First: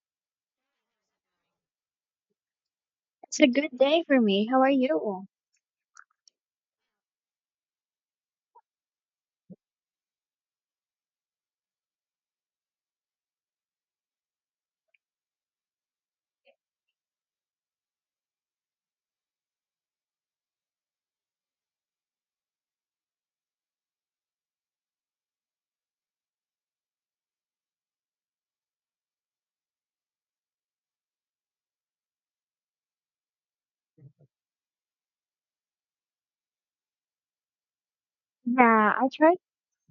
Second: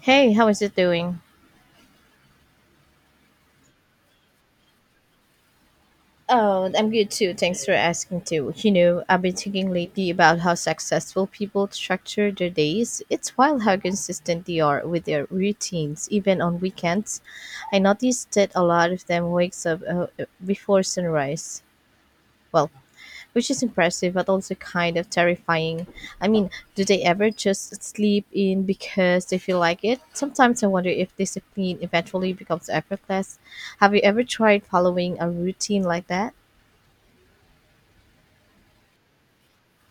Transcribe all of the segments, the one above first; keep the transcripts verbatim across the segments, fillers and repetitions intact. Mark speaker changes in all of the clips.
Speaker 1: Hey, how is it doing?
Speaker 2: It's a good day for me. How are you?
Speaker 1: Oh, I'm good too. Thanks for asking too. You know, I've been thinking lately about how successful people structure their days. It's wild how consistent they are with their routines, even on weekends. I noticed that a lot of them wakes up uh, uh, before sunrise. Well, which is impressive but also kind of terrifying. I mean, do they ever just sleep in because they feel like it? Sometimes I wonder if discipline eventually becomes effortless. Have you ever tried following a routine like that?
Speaker 2: Yeah, I tried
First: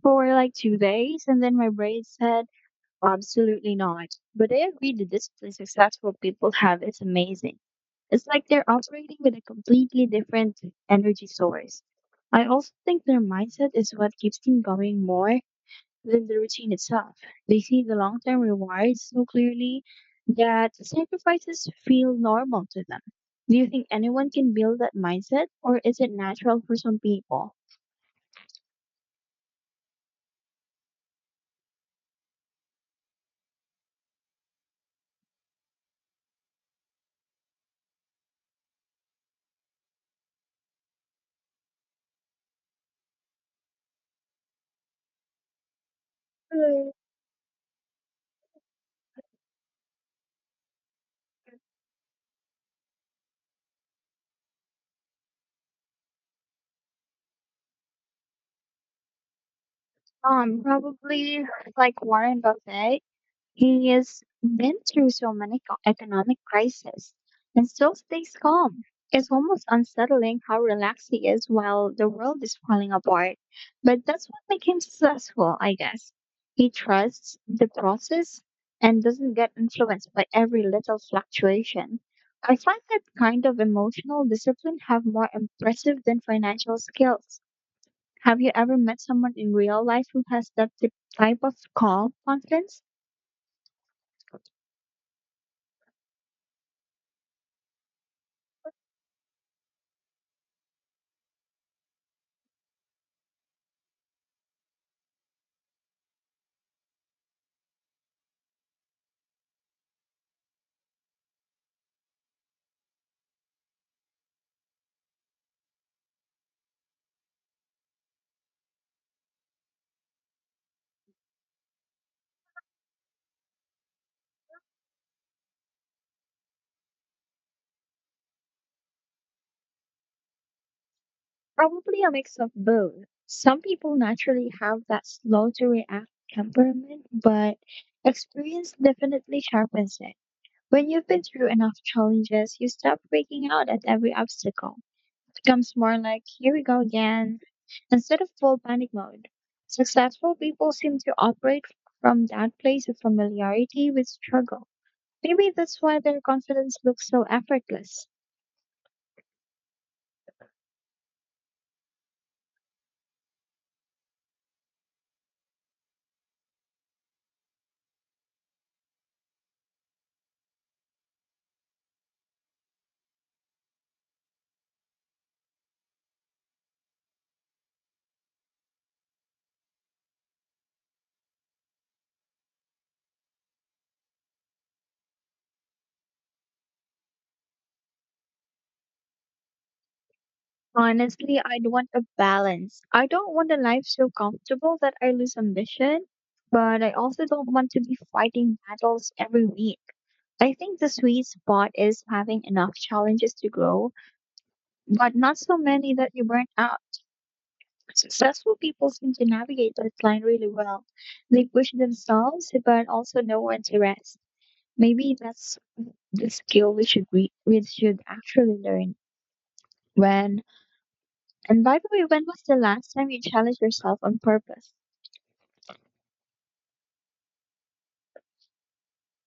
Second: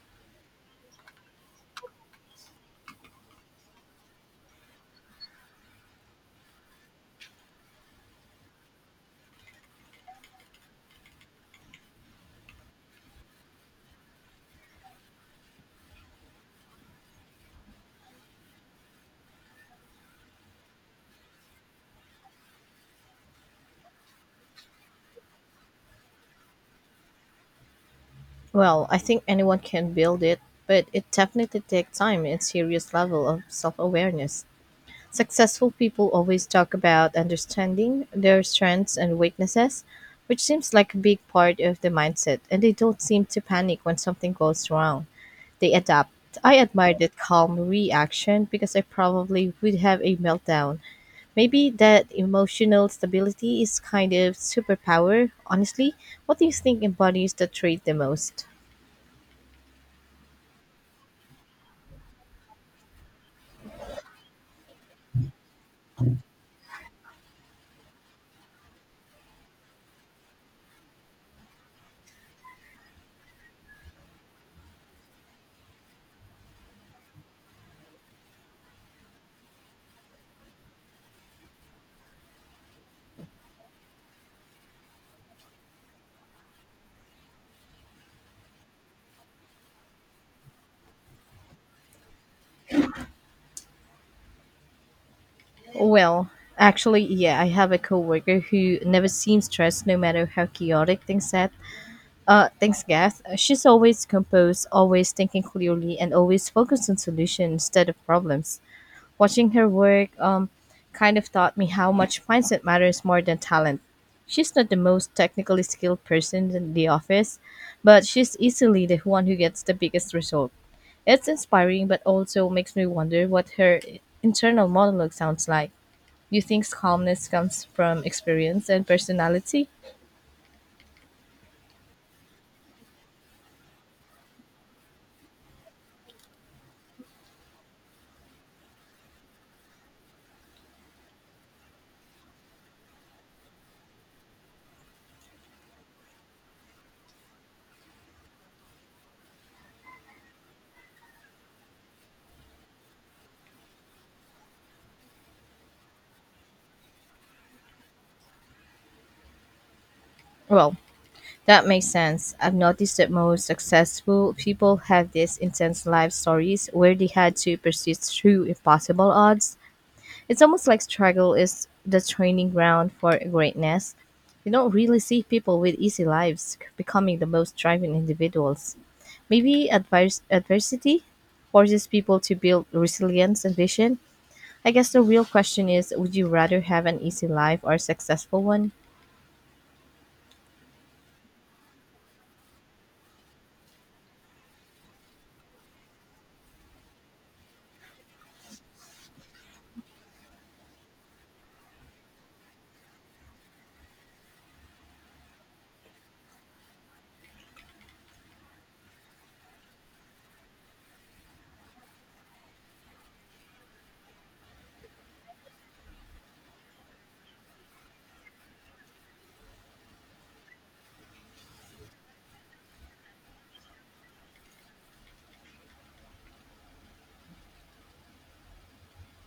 Speaker 2: for like two days and then my brain said, absolutely not. But I agree the discipline successful people have is amazing. It's like they're operating with a completely different energy source. I also think their mindset is what keeps them going more than the routine itself. They see the long term rewards so clearly that sacrifices feel normal to them. Do you think anyone can build that mindset, or is it natural for some people?
Speaker 1: Well, I think anyone can build it, but it definitely takes time and serious level of self-awareness. Successful people always talk about understanding their strengths and weaknesses, which seems like a big part of the mindset, and they don't seem to panic when something goes wrong. They adapt. I
Speaker 2: Hmm,
Speaker 1: admire that calm reaction because I probably would have a meltdown. Maybe that emotional stability is kind of superpower. Honestly, what do you think embodies the trait the most?
Speaker 2: Um, probably like Warren Buffett. He has been through so many co- economic crises and still stays calm. It's almost unsettling how relaxed he is while the world is falling apart. But that's what makes him successful, I guess. He trusts the process and doesn't get influenced by every little fluctuation. I find that kind of emotional discipline have more impressive than financial skills. Have you ever met someone in real life who has that t- type of calm confidence?
Speaker 1: Well, actually, yeah, I have a coworker who never seems stressed no matter how chaotic things get. Uh, thanks, Gath. Uh, She's always composed, always thinking clearly, and always focused on solutions instead of problems. Watching her work um, kind of taught me how much mindset matters more than talent. She's not the most technically skilled person in the office, but she's easily the one who gets the biggest result. It's inspiring, but also makes me wonder what her internal monologue sounds like. Do you think calmness comes from experience and personality?
Speaker 2: Probably a mix of both. Some people naturally have that slow to react temperament, but experience definitely sharpens it. When you've been through enough challenges, you stop freaking out at every obstacle. It becomes more like, here we go again, instead of full panic mode. Successful people seem to operate from that place of familiarity with struggle. Maybe that's why their confidence looks so effortless.
Speaker 1: Well, that makes sense. I've noticed that most successful people have these intense life stories where they had to persist through impossible odds. It's almost like struggle is the training ground for greatness. You don't really see people with easy lives becoming the most driven individuals. Maybe advers- adversity forces people to build resilience and vision. I guess the real question is would you rather have an easy life or a successful one?
Speaker 2: Honestly, I'd want a balance. I don't want a life so comfortable that I lose ambition, but I also don't want to be fighting battles every week. I think the sweet spot is having enough challenges to grow, but not so many that you burn out. Successful people seem to navigate that line really well. They push themselves, but also know when to rest. Maybe that's the skill we should re- we should actually learn. When And by the way, when was the last time you challenged yourself on purpose?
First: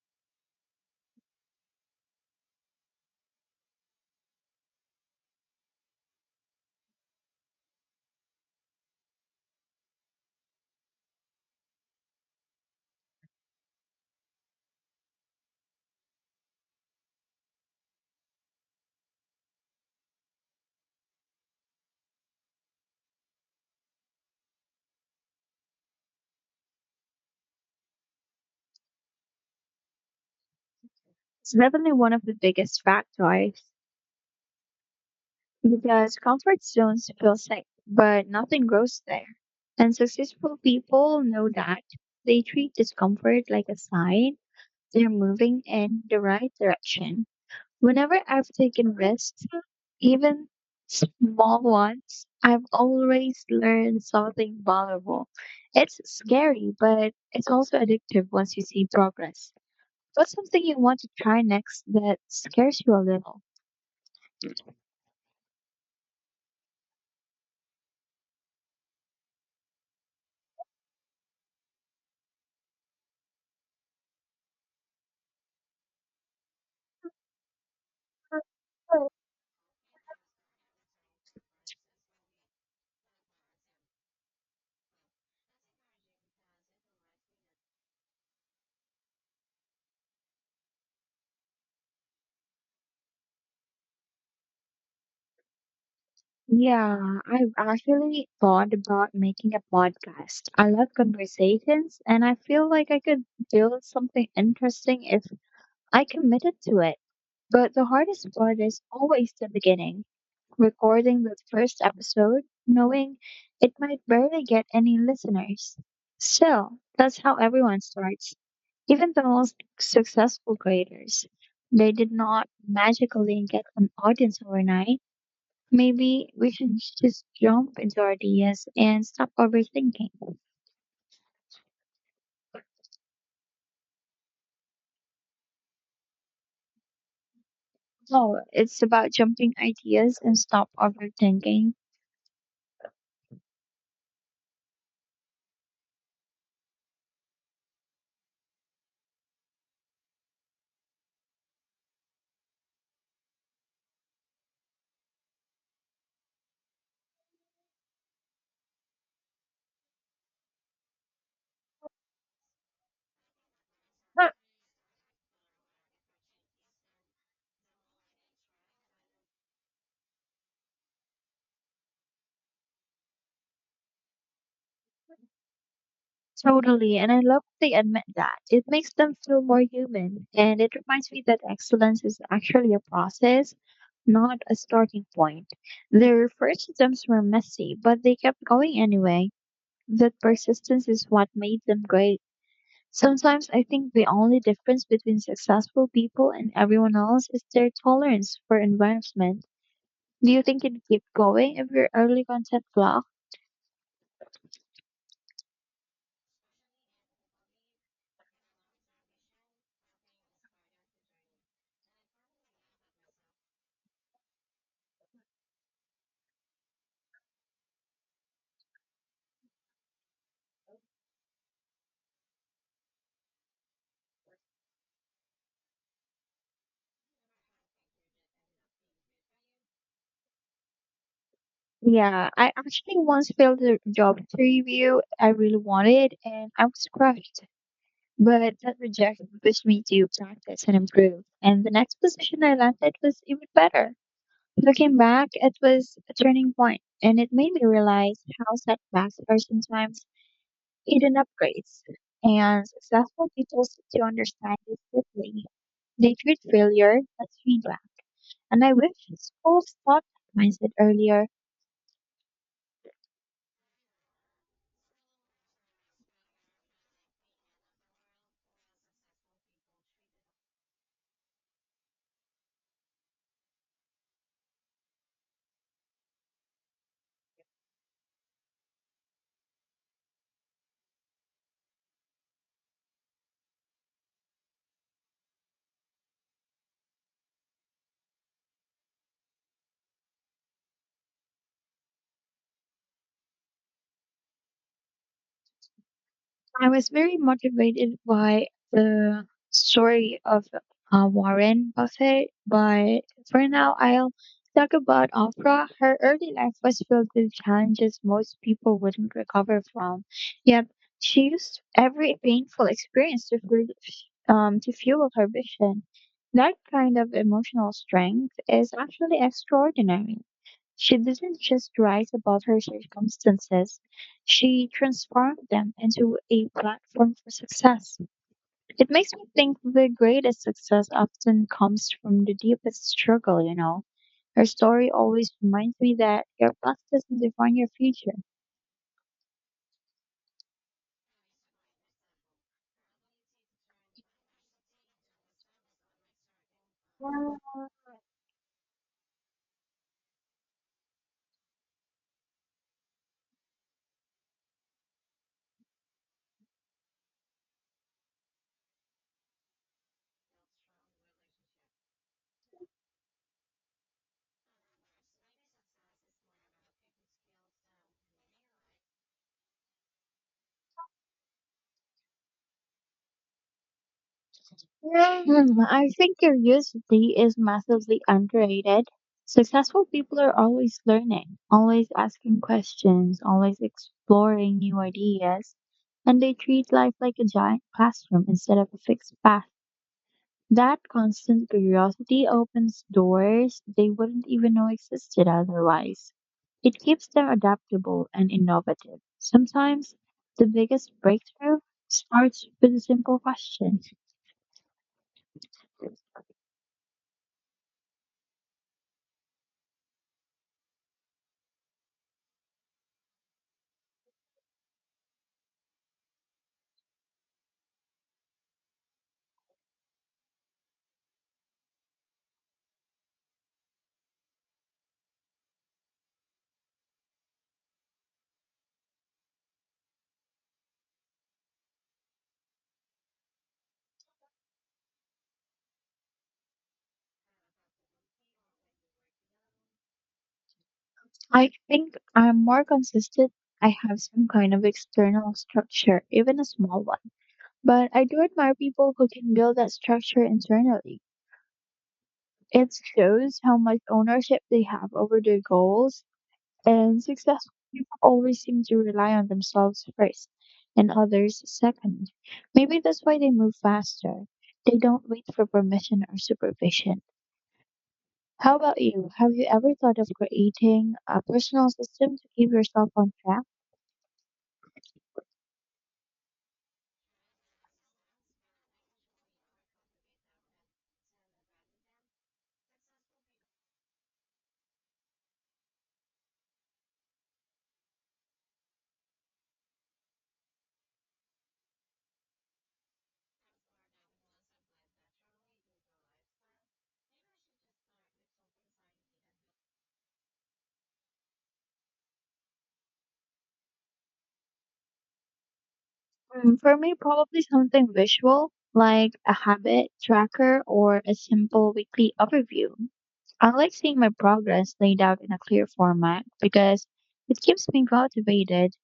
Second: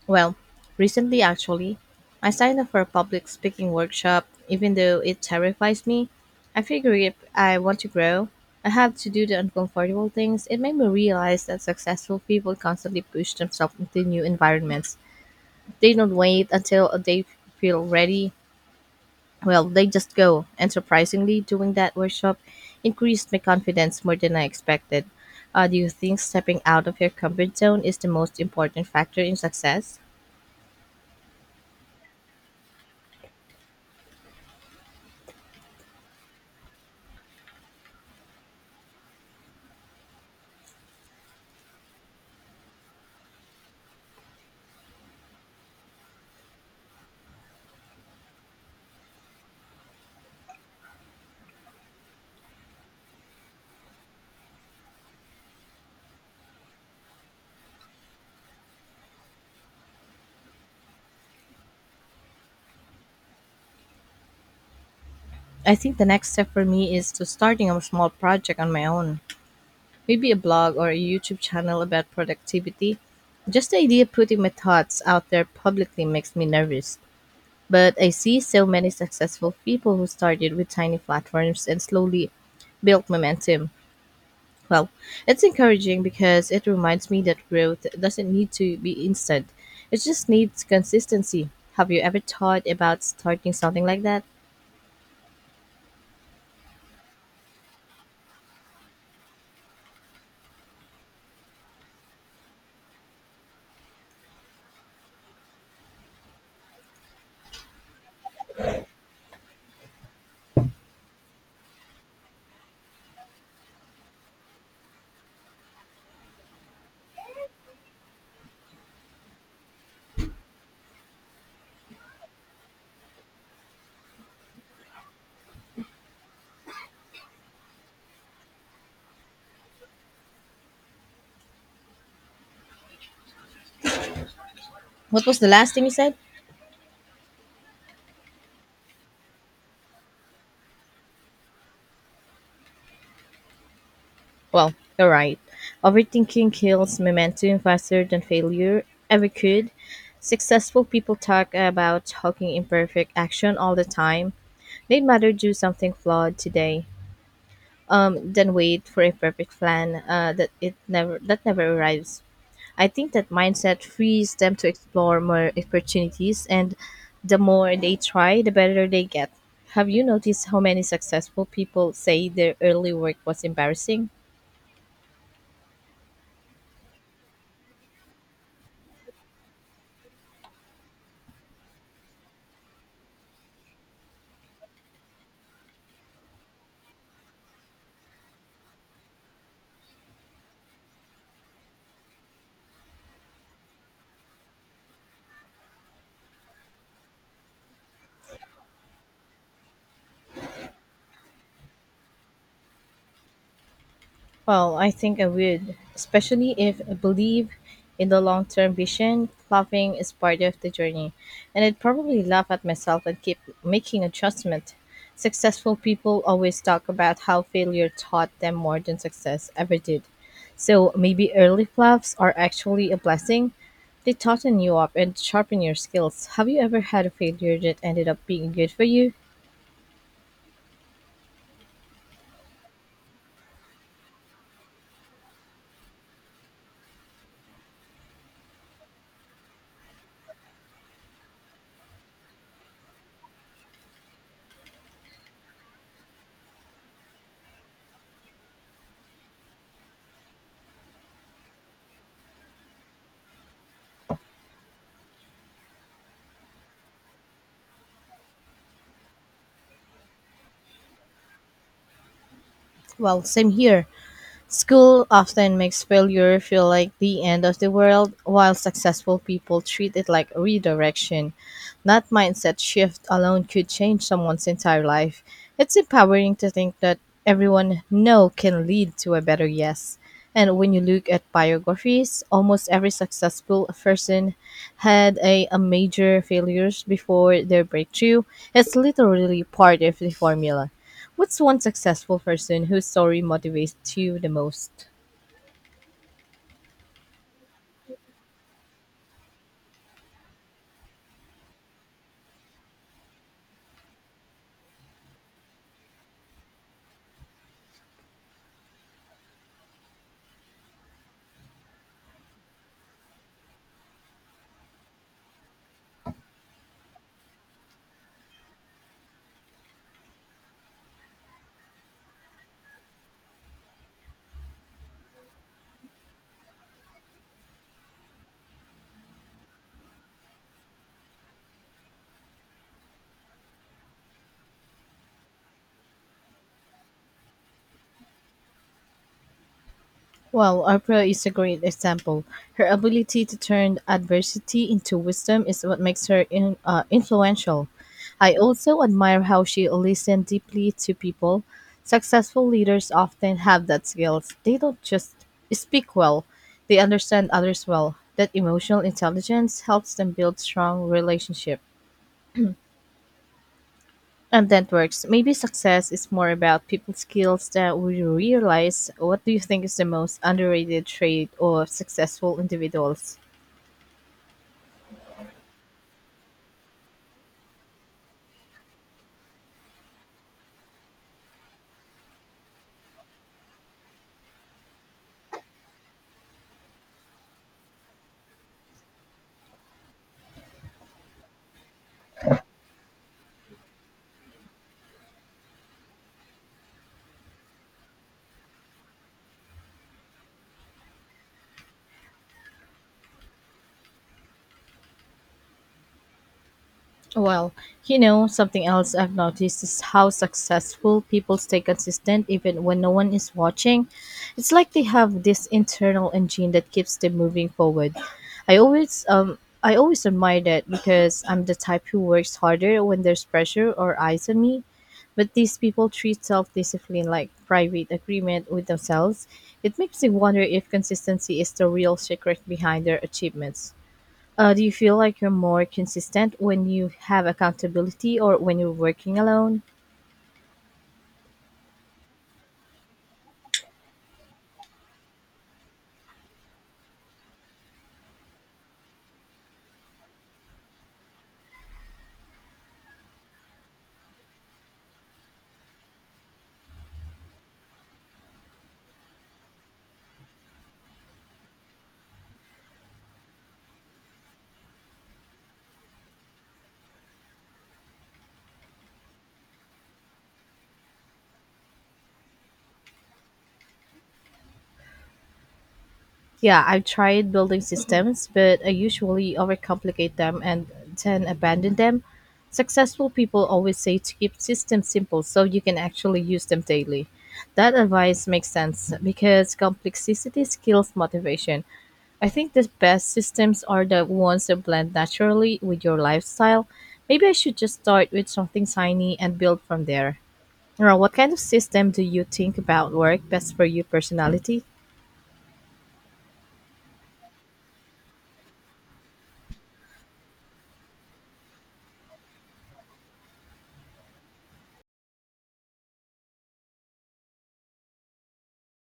Speaker 1: Well, recently actually, I signed up for a public speaking workshop. Even though it terrifies me, I figure if I want to grow, I have to do the uncomfortable things. It made me realize that successful people constantly push themselves into new environments. They don't wait until they feel ready. Well, they just go. And surprisingly, doing that workshop increased my confidence more than I expected. Uh, do you think stepping out of your comfort zone is the most important factor in success?
Speaker 2: It's definitely one of the biggest factors because comfort zones feel safe, but nothing grows there. And successful people know that they treat discomfort like a sign they're moving in the right direction. Whenever I've taken risks, even small ones, I've always learned something valuable. It's scary, but it's also addictive once you see progress. What's something you want to try next that scares you a little?
Speaker 1: I think the next step for me is to starting a small project on my own, maybe a blog or a YouTube channel about productivity. Just the idea of putting my thoughts out there publicly makes me nervous. But I see so many successful people who started with tiny platforms and slowly built momentum. Well, it's encouraging because it reminds me that growth doesn't need to be instant. It just needs consistency. Have you ever thought about starting something like that?
Speaker 2: Yeah, I've actually thought about making a podcast. I love conversations and I feel like I could build something interesting if I committed to it, but the hardest part is always the beginning. Recording the first episode, knowing it might barely get any listeners. Still, that's how everyone starts. Even the most successful creators, they did not magically get an audience overnight. Maybe we should just jump into ideas and stop overthinking.
Speaker 1: What was the last thing you said?
Speaker 2: Oh, it's about jumping ideas and stop overthinking.
Speaker 1: Well, you're right. Overthinking kills momentum faster than failure ever could. Successful people talk about talking imperfect action all the time. They'd rather do something flawed today, um, than wait for a perfect plan uh, that it never that never arrives. I think that mindset
Speaker 2: Huh.
Speaker 1: frees them to explore more opportunities, and the more they try, the better they get. Have you noticed how many successful people say their early work was embarrassing?
Speaker 2: Totally, and I love that they admit that. It makes them feel more human, and it reminds me that excellence is actually a process, not a starting point. Their first attempts were messy, but they kept going anyway. That persistence is what made them great. Sometimes I think the only difference between successful people and everyone else is their tolerance for advancement. Do you think you'd keep going if your early content flopped?
Speaker 1: Well, I think I would, especially if I believe in the long term vision. Laughing is part of the journey, and I'd probably laugh at myself and keep making adjustment. Successful people always talk about how failure taught them more than success ever did. So maybe early fluffs are actually a blessing. They toughen you up and sharpen your skills. Have you ever had a failure that ended up being good for you?
Speaker 2: Yeah, I actually once failed a job interview I really wanted and I was crushed. But that rejection pushed me to practice and improve. And the next position I landed was even better. Looking back, it was a turning point and it made me realize how setbacks are sometimes hidden upgrades. And successful people seem to understand this deeply. They treat failure as feedback. And I wish schools taught that mindset earlier.
Speaker 1: Well, same here. School often makes failure feel like the end of the world, while successful people treat it like redirection. That mindset shift alone could change someone's entire life. It's empowering to think that everyone no can lead to a better yes. And when you look at biographies, almost every successful person had a, a major failures before their breakthrough. It's literally part of the formula. What's one successful person whose story motivates you the most?
Speaker 2: I was very motivated by the story of uh, Warren Buffett, but for now, I'll talk about Oprah. Her early life was filled with challenges most people wouldn't recover from, yet she used every painful experience to fuel, um, to fuel her vision. That kind of emotional strength is actually extraordinary. She didn't just write about her circumstances, she transformed them into a platform for success. It makes me think the greatest success often comes from the deepest struggle, you know. Her story always reminds me that your past doesn't define your future.
Speaker 1: Well, Oprah is a great example. Her ability to turn adversity into wisdom is what makes her in, uh, influential. I also admire how she listened deeply to people. Successful leaders often have that skill. They don't just speak well, they understand others well. That emotional intelligence helps them build strong relationships. And that works. Maybe success is more about people skills that we realize. What do you think is the most underrated trait of successful individuals?
Speaker 2: Hmm, I think curiosity is massively underrated. Successful people are always learning, always asking questions, always exploring new ideas, and they treat life like a giant classroom instead of a fixed path. That constant curiosity opens doors they wouldn't even know existed otherwise. It keeps them adaptable and innovative. Sometimes the biggest breakthrough starts with a simple question.
Speaker 1: Well, you know, something else I've noticed is how successful people stay consistent even when no one is watching. It's like they have this internal engine that keeps them moving forward. I always um I always admire that because I'm the type who works harder when there's pressure or eyes on me. But these people treat self-discipline like private agreement with themselves. It makes me wonder if consistency is the real secret behind their achievements. Uh, do you feel like you're more consistent when you have accountability or when you're working alone?
Speaker 2: I think I'm more consistent. I have some kind of external structure, even a small one. But I do admire people who can build that structure internally. It shows how much ownership they have over their goals, and successful people always seem to rely on themselves first and others second. Maybe that's why they move faster. They don't wait for permission or supervision. How about you? Have you ever thought of creating a personal system to keep yourself on track?
Speaker 1: Yeah, I've tried building systems, but I usually overcomplicate them and then abandon them. Successful people always say to keep systems simple so you can actually use them daily. That advice makes sense because complexity skills motivation. I think the best systems are the ones that blend naturally with your lifestyle. Maybe I should just start with something tiny and build from there. Well, what kind of system do you think about work best for your personality?
Speaker 2: Mm, For me, probably something visual, like a habit tracker or a simple weekly overview. I like seeing my progress laid out in a clear format because it keeps me motivated.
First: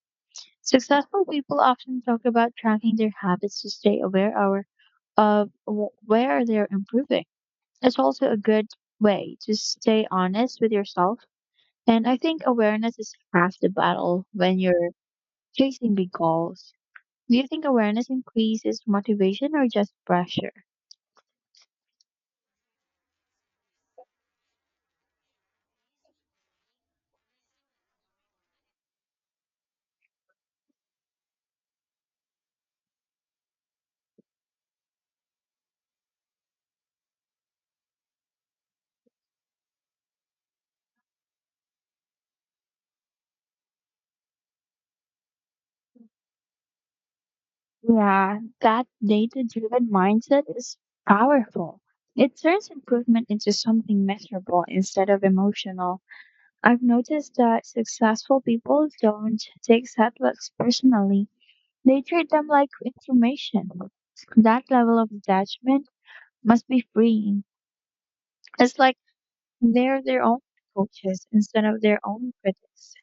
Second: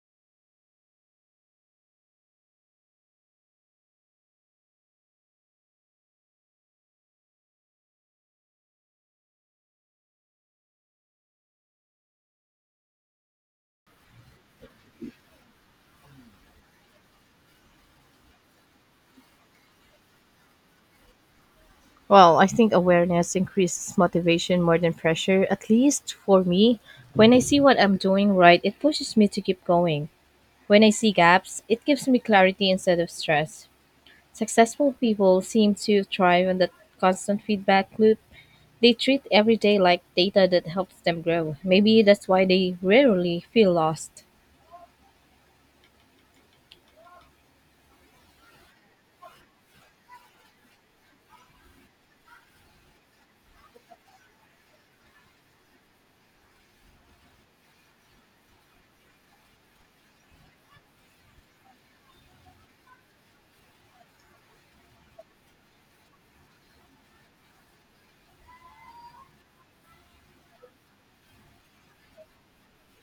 Speaker 2: Successful people often talk about tracking their habits to stay aware or of wh- where they're improving. It's also a good way to stay honest with yourself. And I think awareness is half the battle when you're chasing big goals. Do you think awareness increases motivation or just pressure?
Speaker 1: Well, I think awareness increases motivation more than pressure, at least for me. When I see what I'm doing right, it pushes me to keep going. When I see gaps, it gives me clarity instead of stress. Successful people seem to thrive on that constant feedback loop. They treat every day like data that helps them grow. Maybe that's why they rarely feel lost.
Speaker 2: Yeah, that data driven mindset is powerful. It turns improvement into something measurable instead of emotional. I've noticed that successful people don't take setbacks personally, they treat them like information. That level of detachment must be freeing. It's like they're their own coaches instead of their own critics.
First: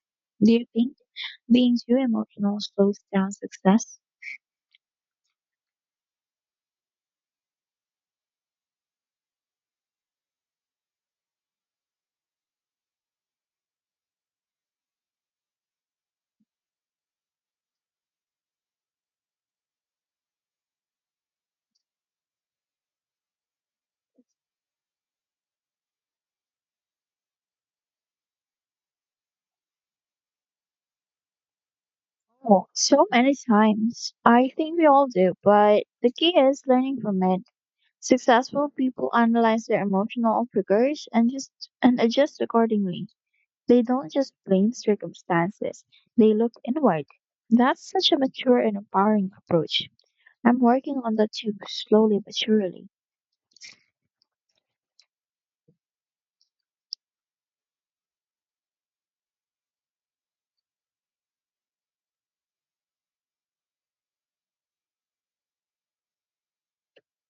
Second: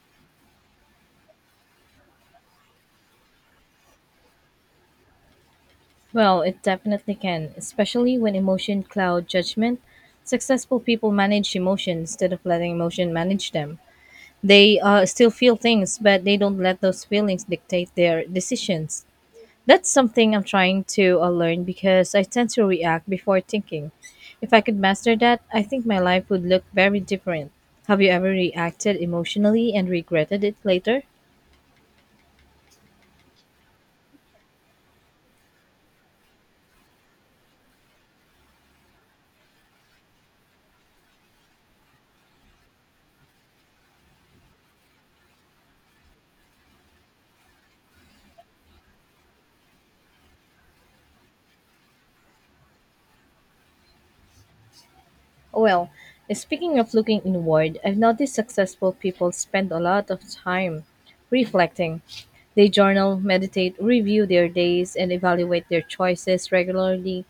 Speaker 2: Do you think being too emotional slows down success?
Speaker 1: Well, it definitely can, especially when emotion cloud judgment. Successful people manage emotion instead of letting emotion manage them. They uh, still feel things, but they don't let those feelings dictate their decisions. That's something I'm trying to uh, learn because I tend to react before thinking. If I could master that, I think my life would look very different. Have you ever reacted emotionally and regretted it later?
Speaker 2: Oh, so many times. I think we all do, but the key is learning from it. Successful people analyze their emotional triggers and just and adjust accordingly. They don't just blame circumstances. They look inward. That's such a mature and empowering approach. I'm working on that too, slowly but surely.
Speaker 1: Well, speaking of looking inward, I've noticed successful people spend a lot of time reflecting. They journal, meditate, review their days, and evaluate their choices regularly.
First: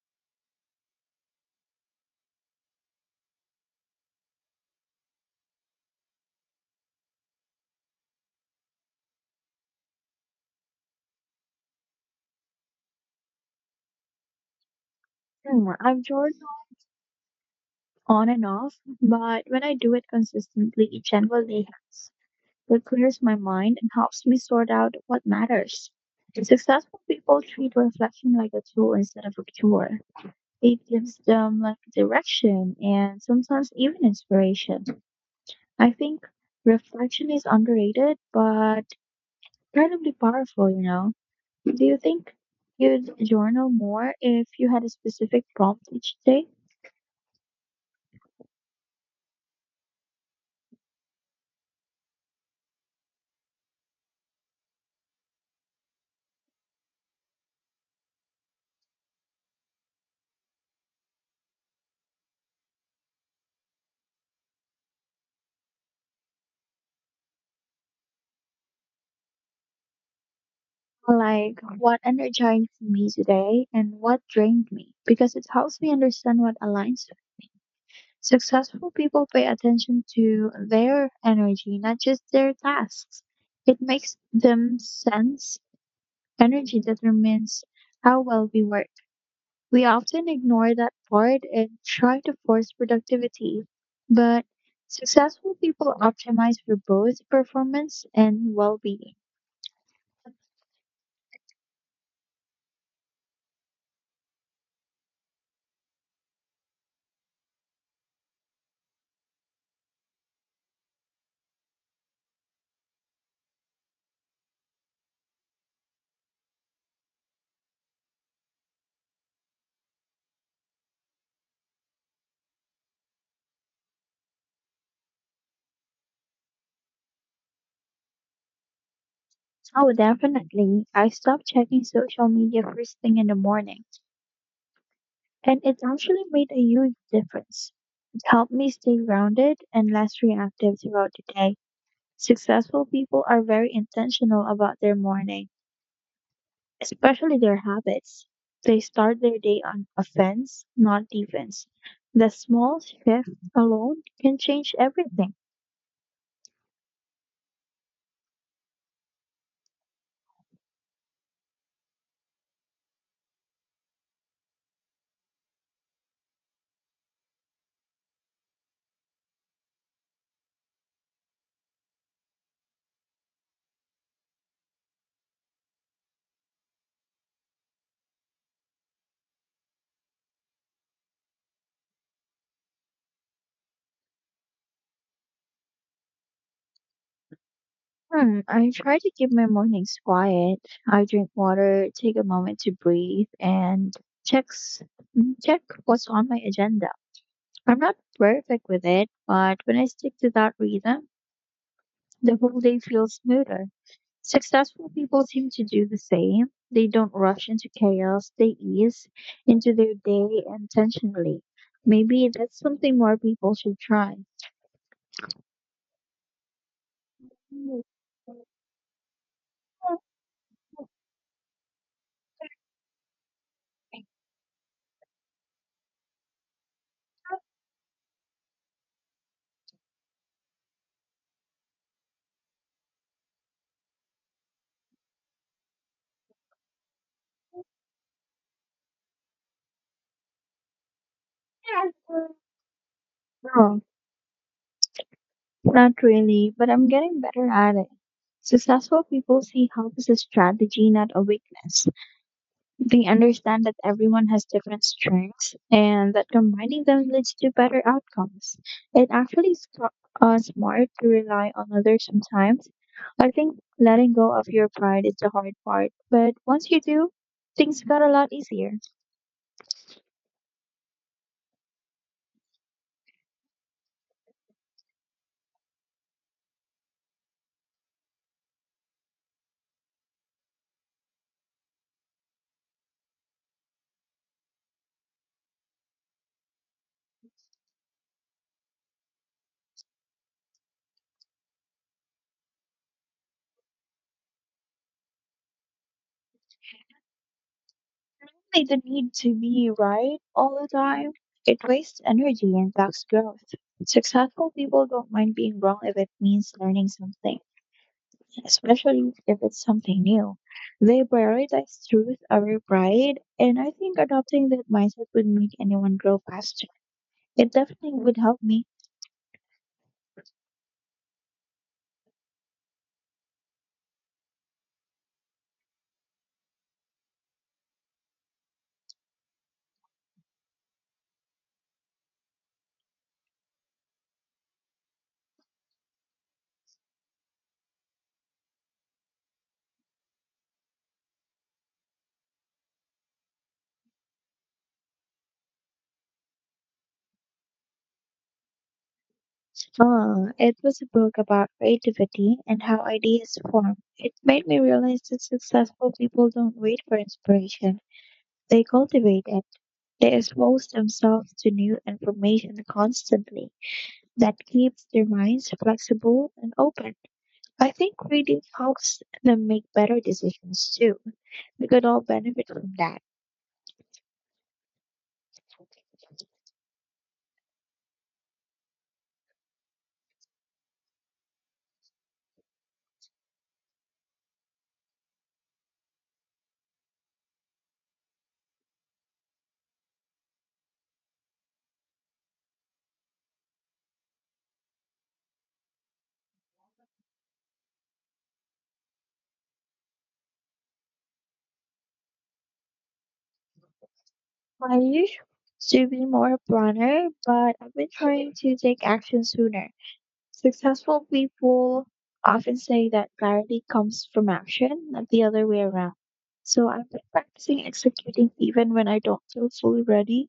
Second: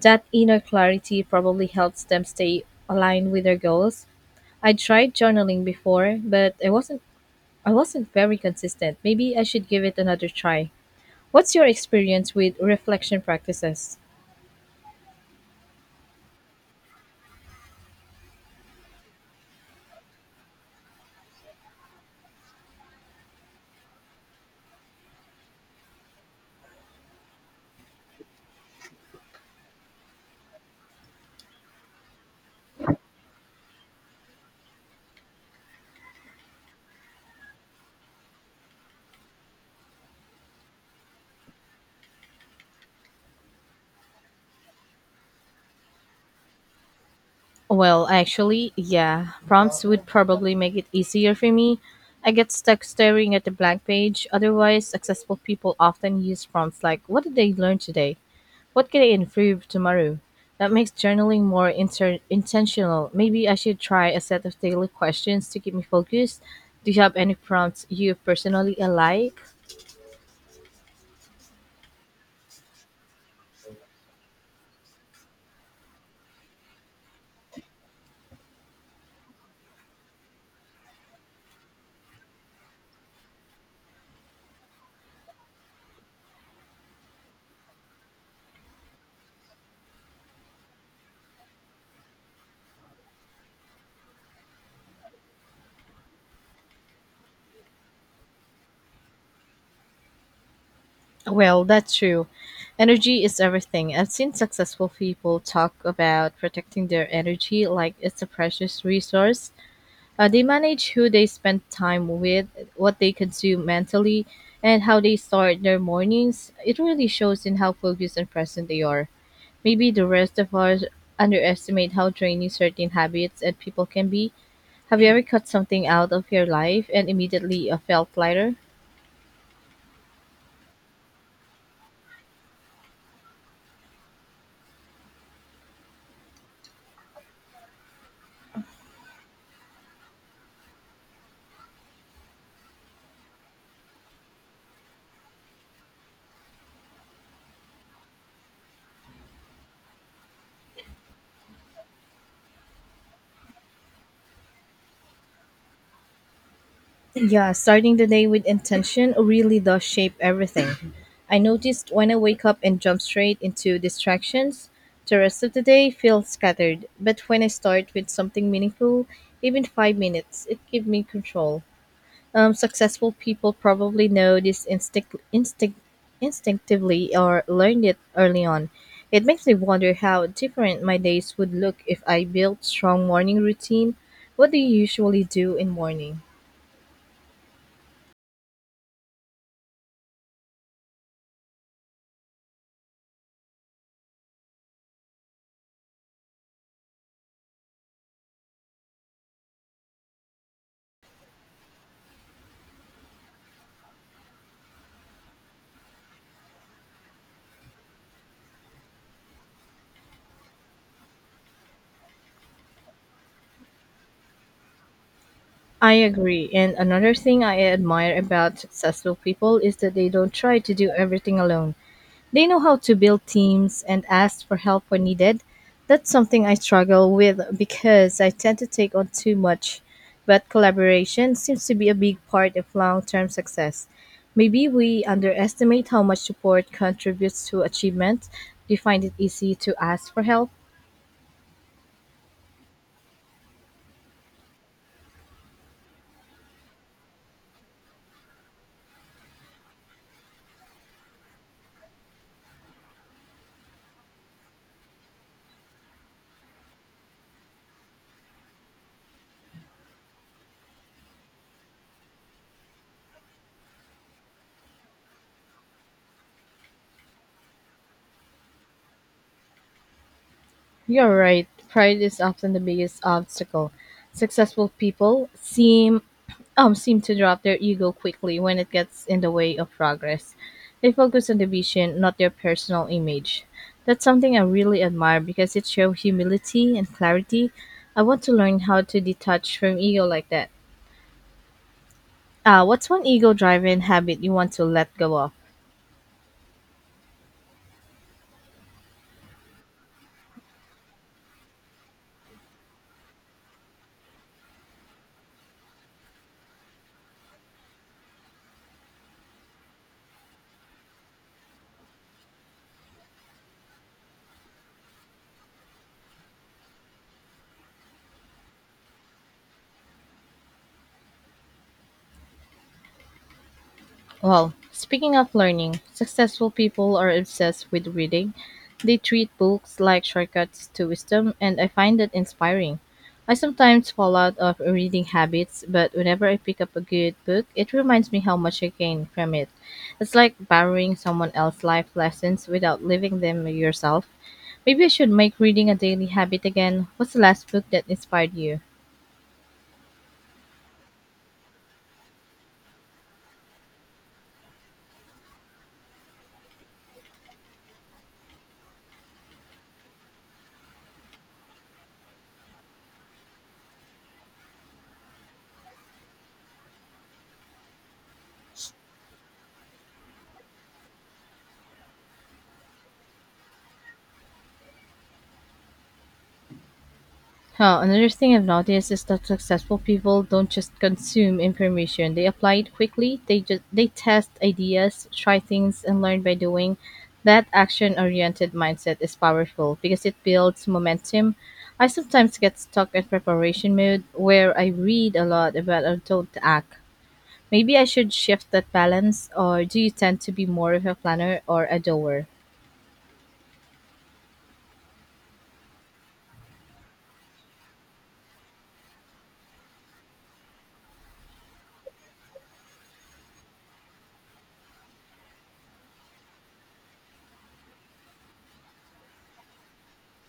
Speaker 1: That inner clarity probably helps them stay aligned with their goals. I tried journaling before, but I wasn't I wasn't very consistent. Maybe I should give it another try. What's your experience with reflection practices?
Speaker 2: Hmm, I've journaled on and off, but when I do it consistently, it generally helps. It clears my mind and helps me sort out what matters. Successful people treat reflection like a tool instead of a cure. It gives them like direction and sometimes even inspiration. I think reflection is underrated but incredibly powerful, you know. Do you think you'd journal more if you had a specific prompt each day?
Speaker 1: Well, actually, yeah. Prompts would probably make it easier for me. I get stuck staring at the blank page. Otherwise, successful people often use prompts like, what did they learn today? What can I improve tomorrow? That makes journaling more inter- intentional. Maybe I should try a set of daily questions to keep me focused. Do you have any prompts you personally like?
Speaker 2: Like what energized me today and what drained me, because it helps me understand what aligns with me. Successful people pay attention to their energy, not just their tasks. It makes them sense. Energy determines how well we work. We often ignore that part and try to force productivity, but successful people optimize for both performance and well being.
Speaker 1: Well, that's true. Energy is everything. I've seen successful people talk about protecting their energy like it's a precious resource. Uh, they manage who they spend time with, what they consume mentally, and how they start their mornings. It really shows in how focused and present they are. Maybe the rest of us underestimate how draining certain habits and people can be. Have you ever cut something out of your life and immediately uh, felt lighter?
Speaker 2: Oh, definitely. I stopped checking social media first thing in the morning, and it actually made a huge difference. It helped me stay grounded and less reactive throughout the day. Successful people are very intentional about their morning, especially their habits. They start their day on offense, not defense. The small shift alone can change everything.
Speaker 1: Yeah, starting the day with intention really does shape everything. I noticed when I wake up and jump straight into distractions, the rest of the day feels scattered. But when I start with something meaningful, even five minutes, it gives me control. Um, successful people probably know this instinct, instinct, instinctively or learned it early on. It makes me wonder how different my days would look if I built strong morning routine. What do you usually do in morning?
Speaker 2: Hmm, I try to keep my mornings quiet. I drink water, take a moment to breathe, and checks mm, check what's on my agenda. I'm not perfect with it, but when I stick to that rhythm, the whole day feels smoother. Successful people seem to do the same. They don't rush into chaos, they ease into their day intentionally. Maybe that's something more people should try.
Speaker 1: I agree. And another thing I admire about successful people is that they don't try to do everything alone. They know how to build teams and ask for help when needed. That's something I struggle with because I tend to take on too much. But collaboration seems to be a big part of long term success. Maybe we underestimate how much support contributes to achievement. Do you find it easy to ask for help?
Speaker 2: No, not really, but I'm getting better at it. Successful people see help as a strategy, not a weakness. They understand that everyone has different strengths and that combining them leads to better outcomes. It actually is sm- uh, smart to rely on others sometimes. I think letting go of your pride is the hard part, but once you do, things got a lot easier.
Speaker 1: You are right. Pride is often the biggest obstacle. Successful people seem um seem to drop their ego quickly when it gets in the way of progress. They focus on the vision, not their personal image. That's something I really admire because it shows humility and clarity. I want to learn how to detach from ego like that. Uh, what's one ego-driven habit you want to let go of?
Speaker 2: Like the need to be right all the time, it wastes energy and blocks growth. Successful people don't mind being wrong if it means learning something, especially if it's something new. They prioritize truth over pride, and I think adopting that mindset would make anyone grow faster. It definitely would help me.
Speaker 1: Well, speaking of learning, successful people are obsessed with reading. They treat books like shortcuts to wisdom, and I find that inspiring. I sometimes fall out of reading habits, but whenever I pick up a good book, it reminds me how much I gain from it. It's like borrowing someone else's life lessons without living them yourself. Maybe I should make reading a daily habit again. What's the last book that inspired you?
Speaker 2: Uh, it was a book about creativity and how ideas form. It made me realize that successful people don't wait for inspiration. They cultivate it. They expose themselves to new information constantly. That keeps their minds flexible and open. I think reading helps them make better decisions too. We could all benefit from that.
Speaker 1: Huh, another thing I've noticed is that successful people don't just consume information. They apply it quickly. They just they test ideas, try things and learn by doing. That action-oriented mindset is powerful because it builds momentum. I sometimes get stuck in preparation mode where I read a lot about I don't act. Maybe I should shift that balance, or do you tend to be more of a planner or a doer?
Speaker 2: I used to be more a planner, but I've been trying to take action sooner. Successful people often say that clarity comes from action, not the other way around. So I've been practicing executing even when I don't feel fully ready.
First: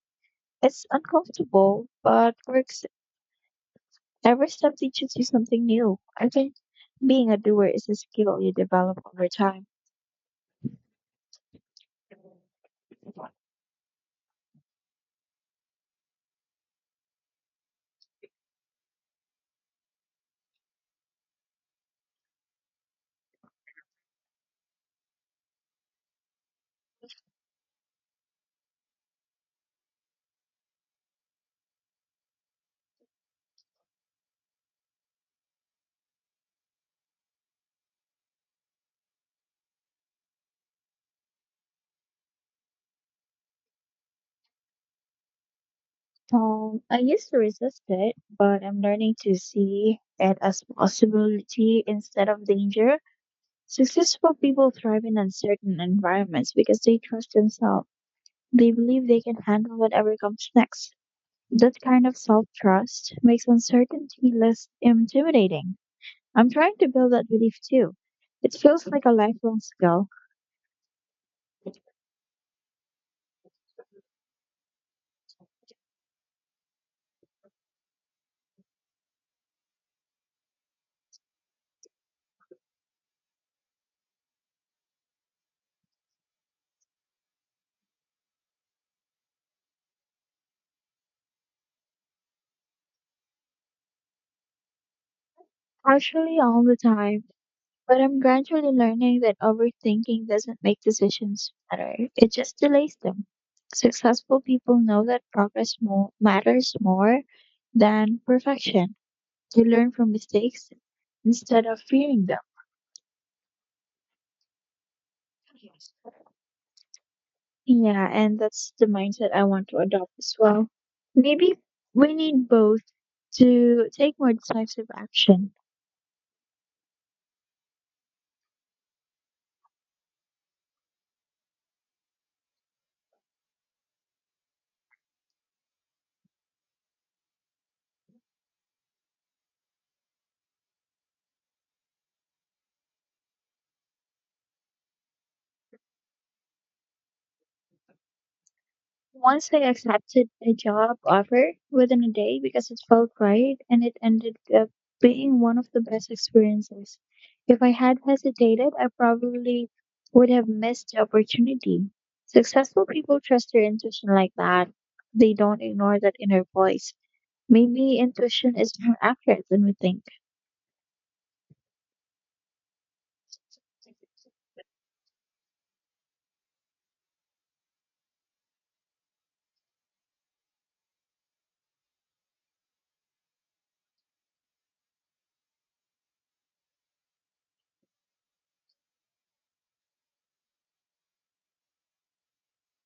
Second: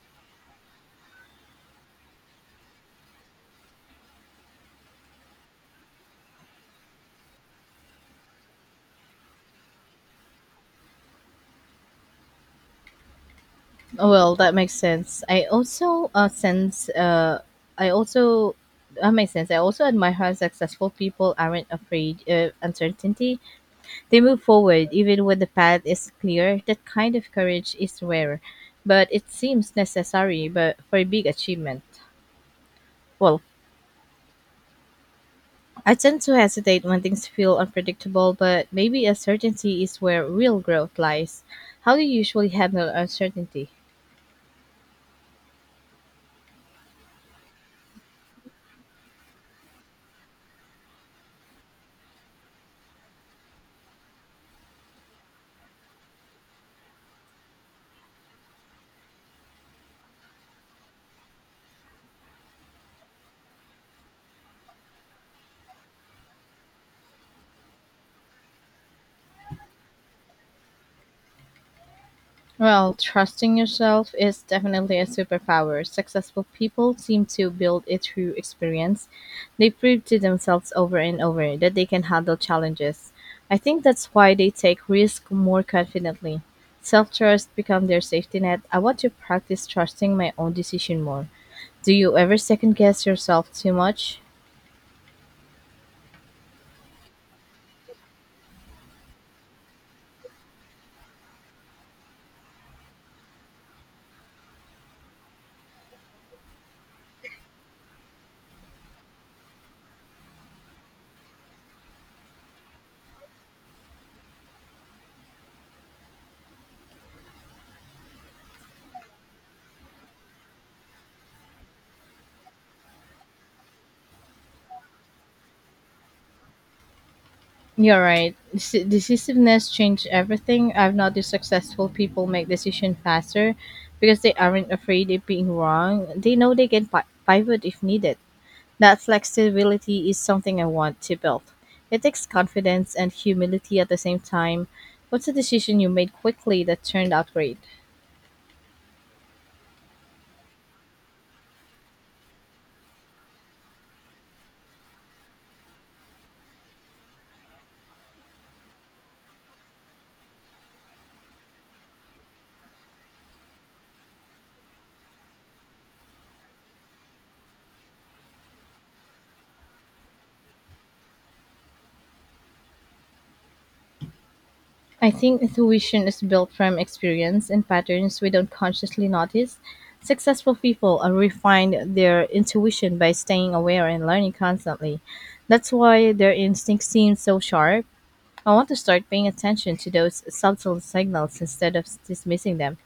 Speaker 2: It's uncomfortable, but works. Every step teaches you something new. I think being a doer is a skill you develop over time.
Speaker 1: Well, that makes sense. I also uh, sense. Uh, I also That makes sense. I also admire how successful people aren't afraid of uncertainty. They move forward even when the path is clear. That kind of courage is rare, but it seems necessary. But for a big achievement, well, I tend to hesitate when things feel unpredictable. But maybe uncertainty is where real growth lies. How do you usually handle uncertainty?
Speaker 2: Um, I used to resist it, but I'm learning to see it as possibility instead of danger. Successful people thrive in uncertain environments because they trust themselves. They believe they can handle whatever comes next. That kind of self trust makes uncertainty less intimidating. I'm trying to build that belief too. It feels like a lifelong skill,
Speaker 1: Well, trusting yourself is definitely a superpower. Successful people seem to build it through experience. They prove to themselves over and over that they can handle challenges. I think that's why they take risk more confidently. Self-trust becomes their safety net. I want to practice trusting my own decision more. Do you ever second guess yourself too much?
Speaker 2: partially all the time. But I'm gradually learning that overthinking doesn't make decisions better, it just delays them. Successful people know that progress mo- matters more than perfection. They learn from mistakes instead of fearing them. Yeah, and that's the mindset I want to adopt as well. Maybe we need both to take more decisive action.
Speaker 1: You're right. Deci- Decisiveness changed everything. I've noticed successful people make decisions faster because they aren't afraid of being wrong. They know they can pi- pivot if needed. That flexibility is something I want to build. It takes confidence and humility at the same time. What's a decision you made quickly that turned out great?
Speaker 2: Once I accepted a job offer within a day because it felt right and it ended up being one of the best experiences. If I had hesitated, I probably would have missed the opportunity. Successful people trust their intuition like that. They don't ignore that inner voice. Maybe intuition is more accurate than we think.
Speaker 1: I think intuition is built from experience and patterns we don't consciously notice. Successful people uh, refine their intuition by staying aware and learning constantly. That's why their instincts seem so sharp. I want to start paying attention to those subtle signals instead of dismissing them.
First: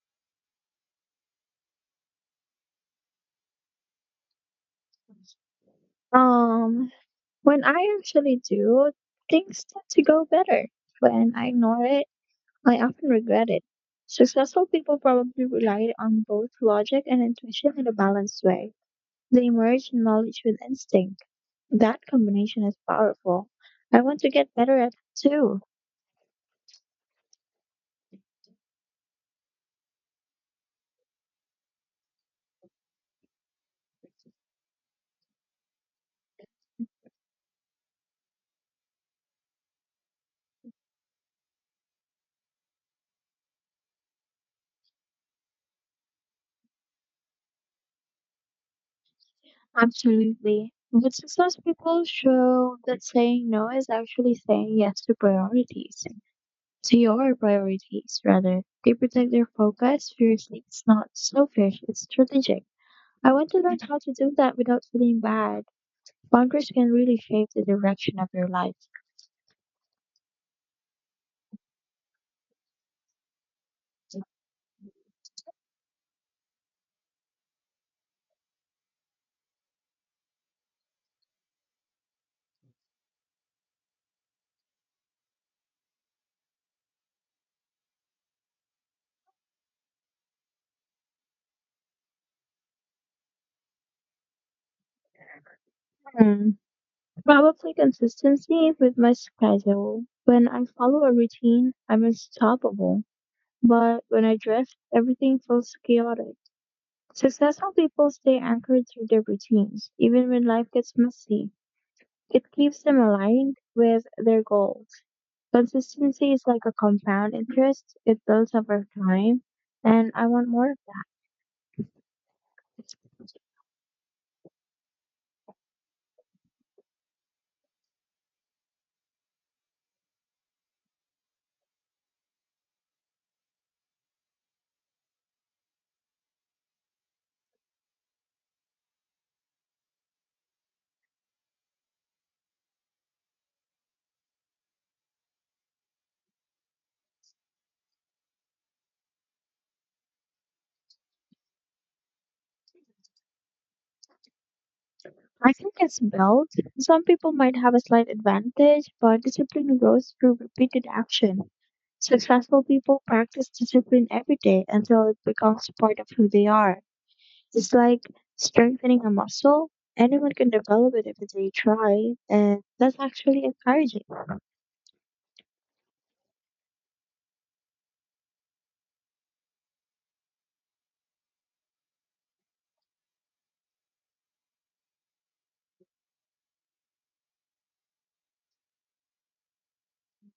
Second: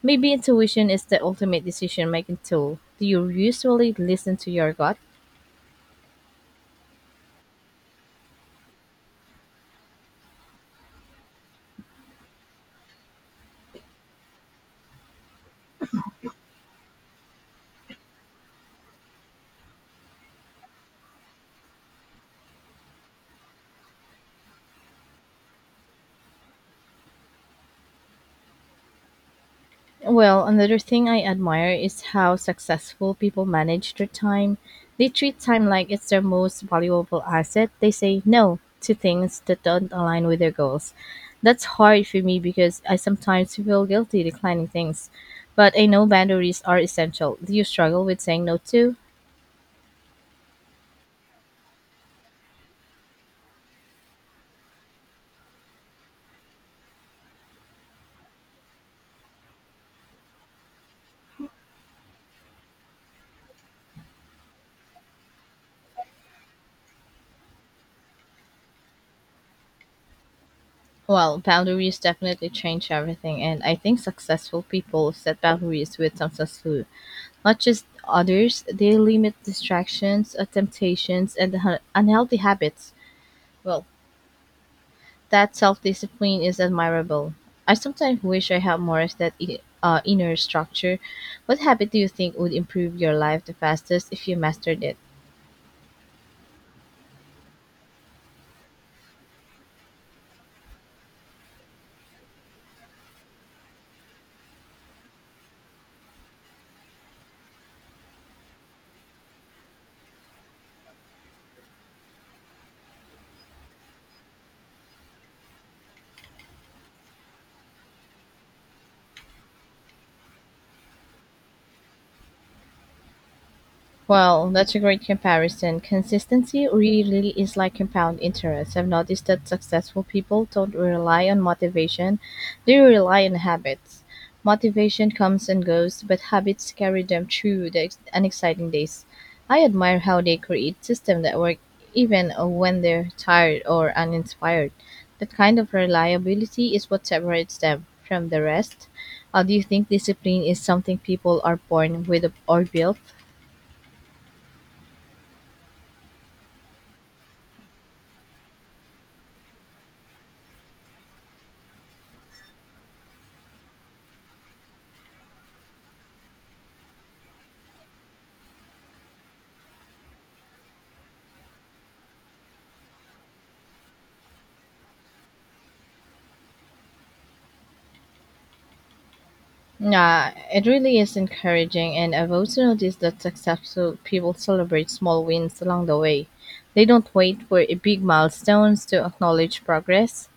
Speaker 1: Maybe intuition is the ultimate decision making tool. Do you usually listen to your gut?
Speaker 2: Um, when I actually do, things tend to go better. When I ignore it, I often regret it. Successful people probably relied on both logic and intuition in a balanced way. They merged knowledge with instinct. That combination is powerful. I want to get better at it too.
Speaker 1: Well, another thing I admire is how successful people manage their time. They treat time like it's their most valuable asset. They say no to things that don't align with their goals. That's hard for me because I sometimes feel guilty declining things. But I know boundaries are essential. Do you struggle with saying no too?
Speaker 2: Absolutely. But successful people show that saying no is actually saying yes to priorities. To your priorities, rather. They protect their focus fiercely. It's not selfish, it's strategic. I want to learn how to do that without feeling bad. Boundaries can really shape the direction of your life.
Speaker 1: Well, boundaries definitely change everything, and I think successful people set boundaries with some success. Not just others, they limit distractions, uh, temptations, and unha- unhealthy habits. Well, that self-discipline is admirable. I sometimes wish I had more of that i- uh, inner structure. What habit do you think would improve your life the fastest if you mastered it?
Speaker 2: Hmm. Probably consistency with my schedule. When I follow a routine, I'm unstoppable. But when I drift, everything feels chaotic. Successful people stay anchored through their routines, even when life gets messy. It keeps them aligned with their goals. Consistency is like a compound interest, it builds over time, and I want more of that.
Speaker 1: Well, that's a great comparison. Consistency really is like compound interest. I've noticed that successful people don't rely on motivation, they rely on habits. Motivation comes and goes, but habits carry them through the ex- unexciting days. I admire how they create systems that work even uh, when they're tired or uninspired. That kind of reliability is what separates them from the rest. Uh, do you think discipline is something people are born with or built?
Speaker 2: I think it's built. Some people might have a slight advantage, but discipline grows through repeated action. Successful people practice discipline every day until it becomes part of who they are. It's like strengthening a muscle. Anyone can develop it if they try, and that's actually encouraging.
Speaker 1: Yeah, it really is encouraging, and I've also noticed that successful people celebrate small wins along the way. They don't wait for a big milestones to acknowledge progress.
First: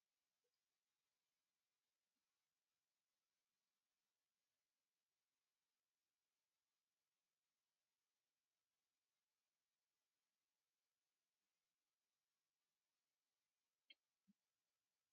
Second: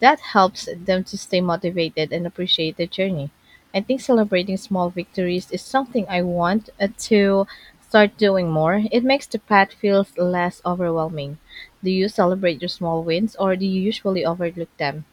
Speaker 1: That helps them to stay motivated and appreciate the journey. I think celebrating small victories is something I want uh, to start doing more. It makes the path feels less overwhelming. Do you celebrate your small wins, or do you usually overlook them?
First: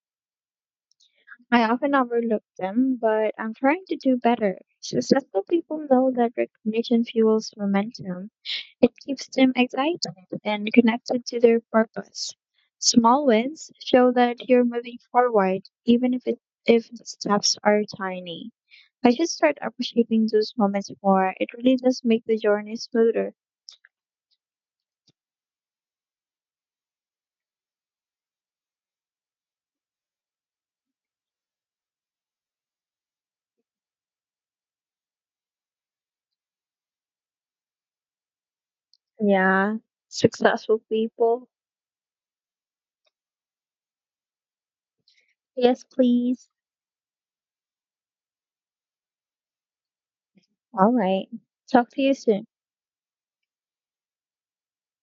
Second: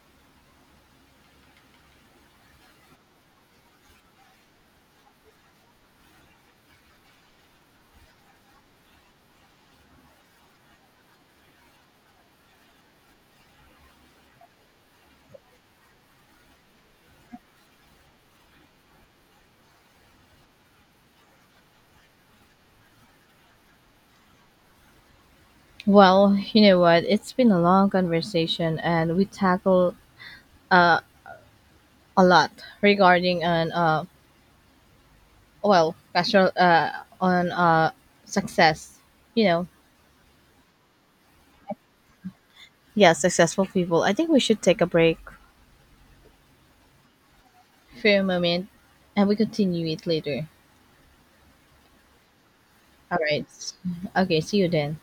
Speaker 2: I often overlook them, but I'm trying to do better. Successful people know that recognition fuels momentum. It keeps them excited and connected to their purpose. Small wins show that you're moving forward, even if it, if the steps are tiny. I should start appreciating those moments more. It really does make the journey smoother.
Speaker 1: Well, you know what? It's been a long conversation, and we tackle uh, a lot regarding an uh, well, casual uh, on uh, success. You know,
Speaker 2: Yeah. Successful people.
Speaker 1: yeah, successful people. I think we should take a break
Speaker 2: Yes, please.
Speaker 1: for a moment, and we continue it later.
Speaker 2: All right. Talk to you soon.
Speaker 1: All right. Okay. See you then.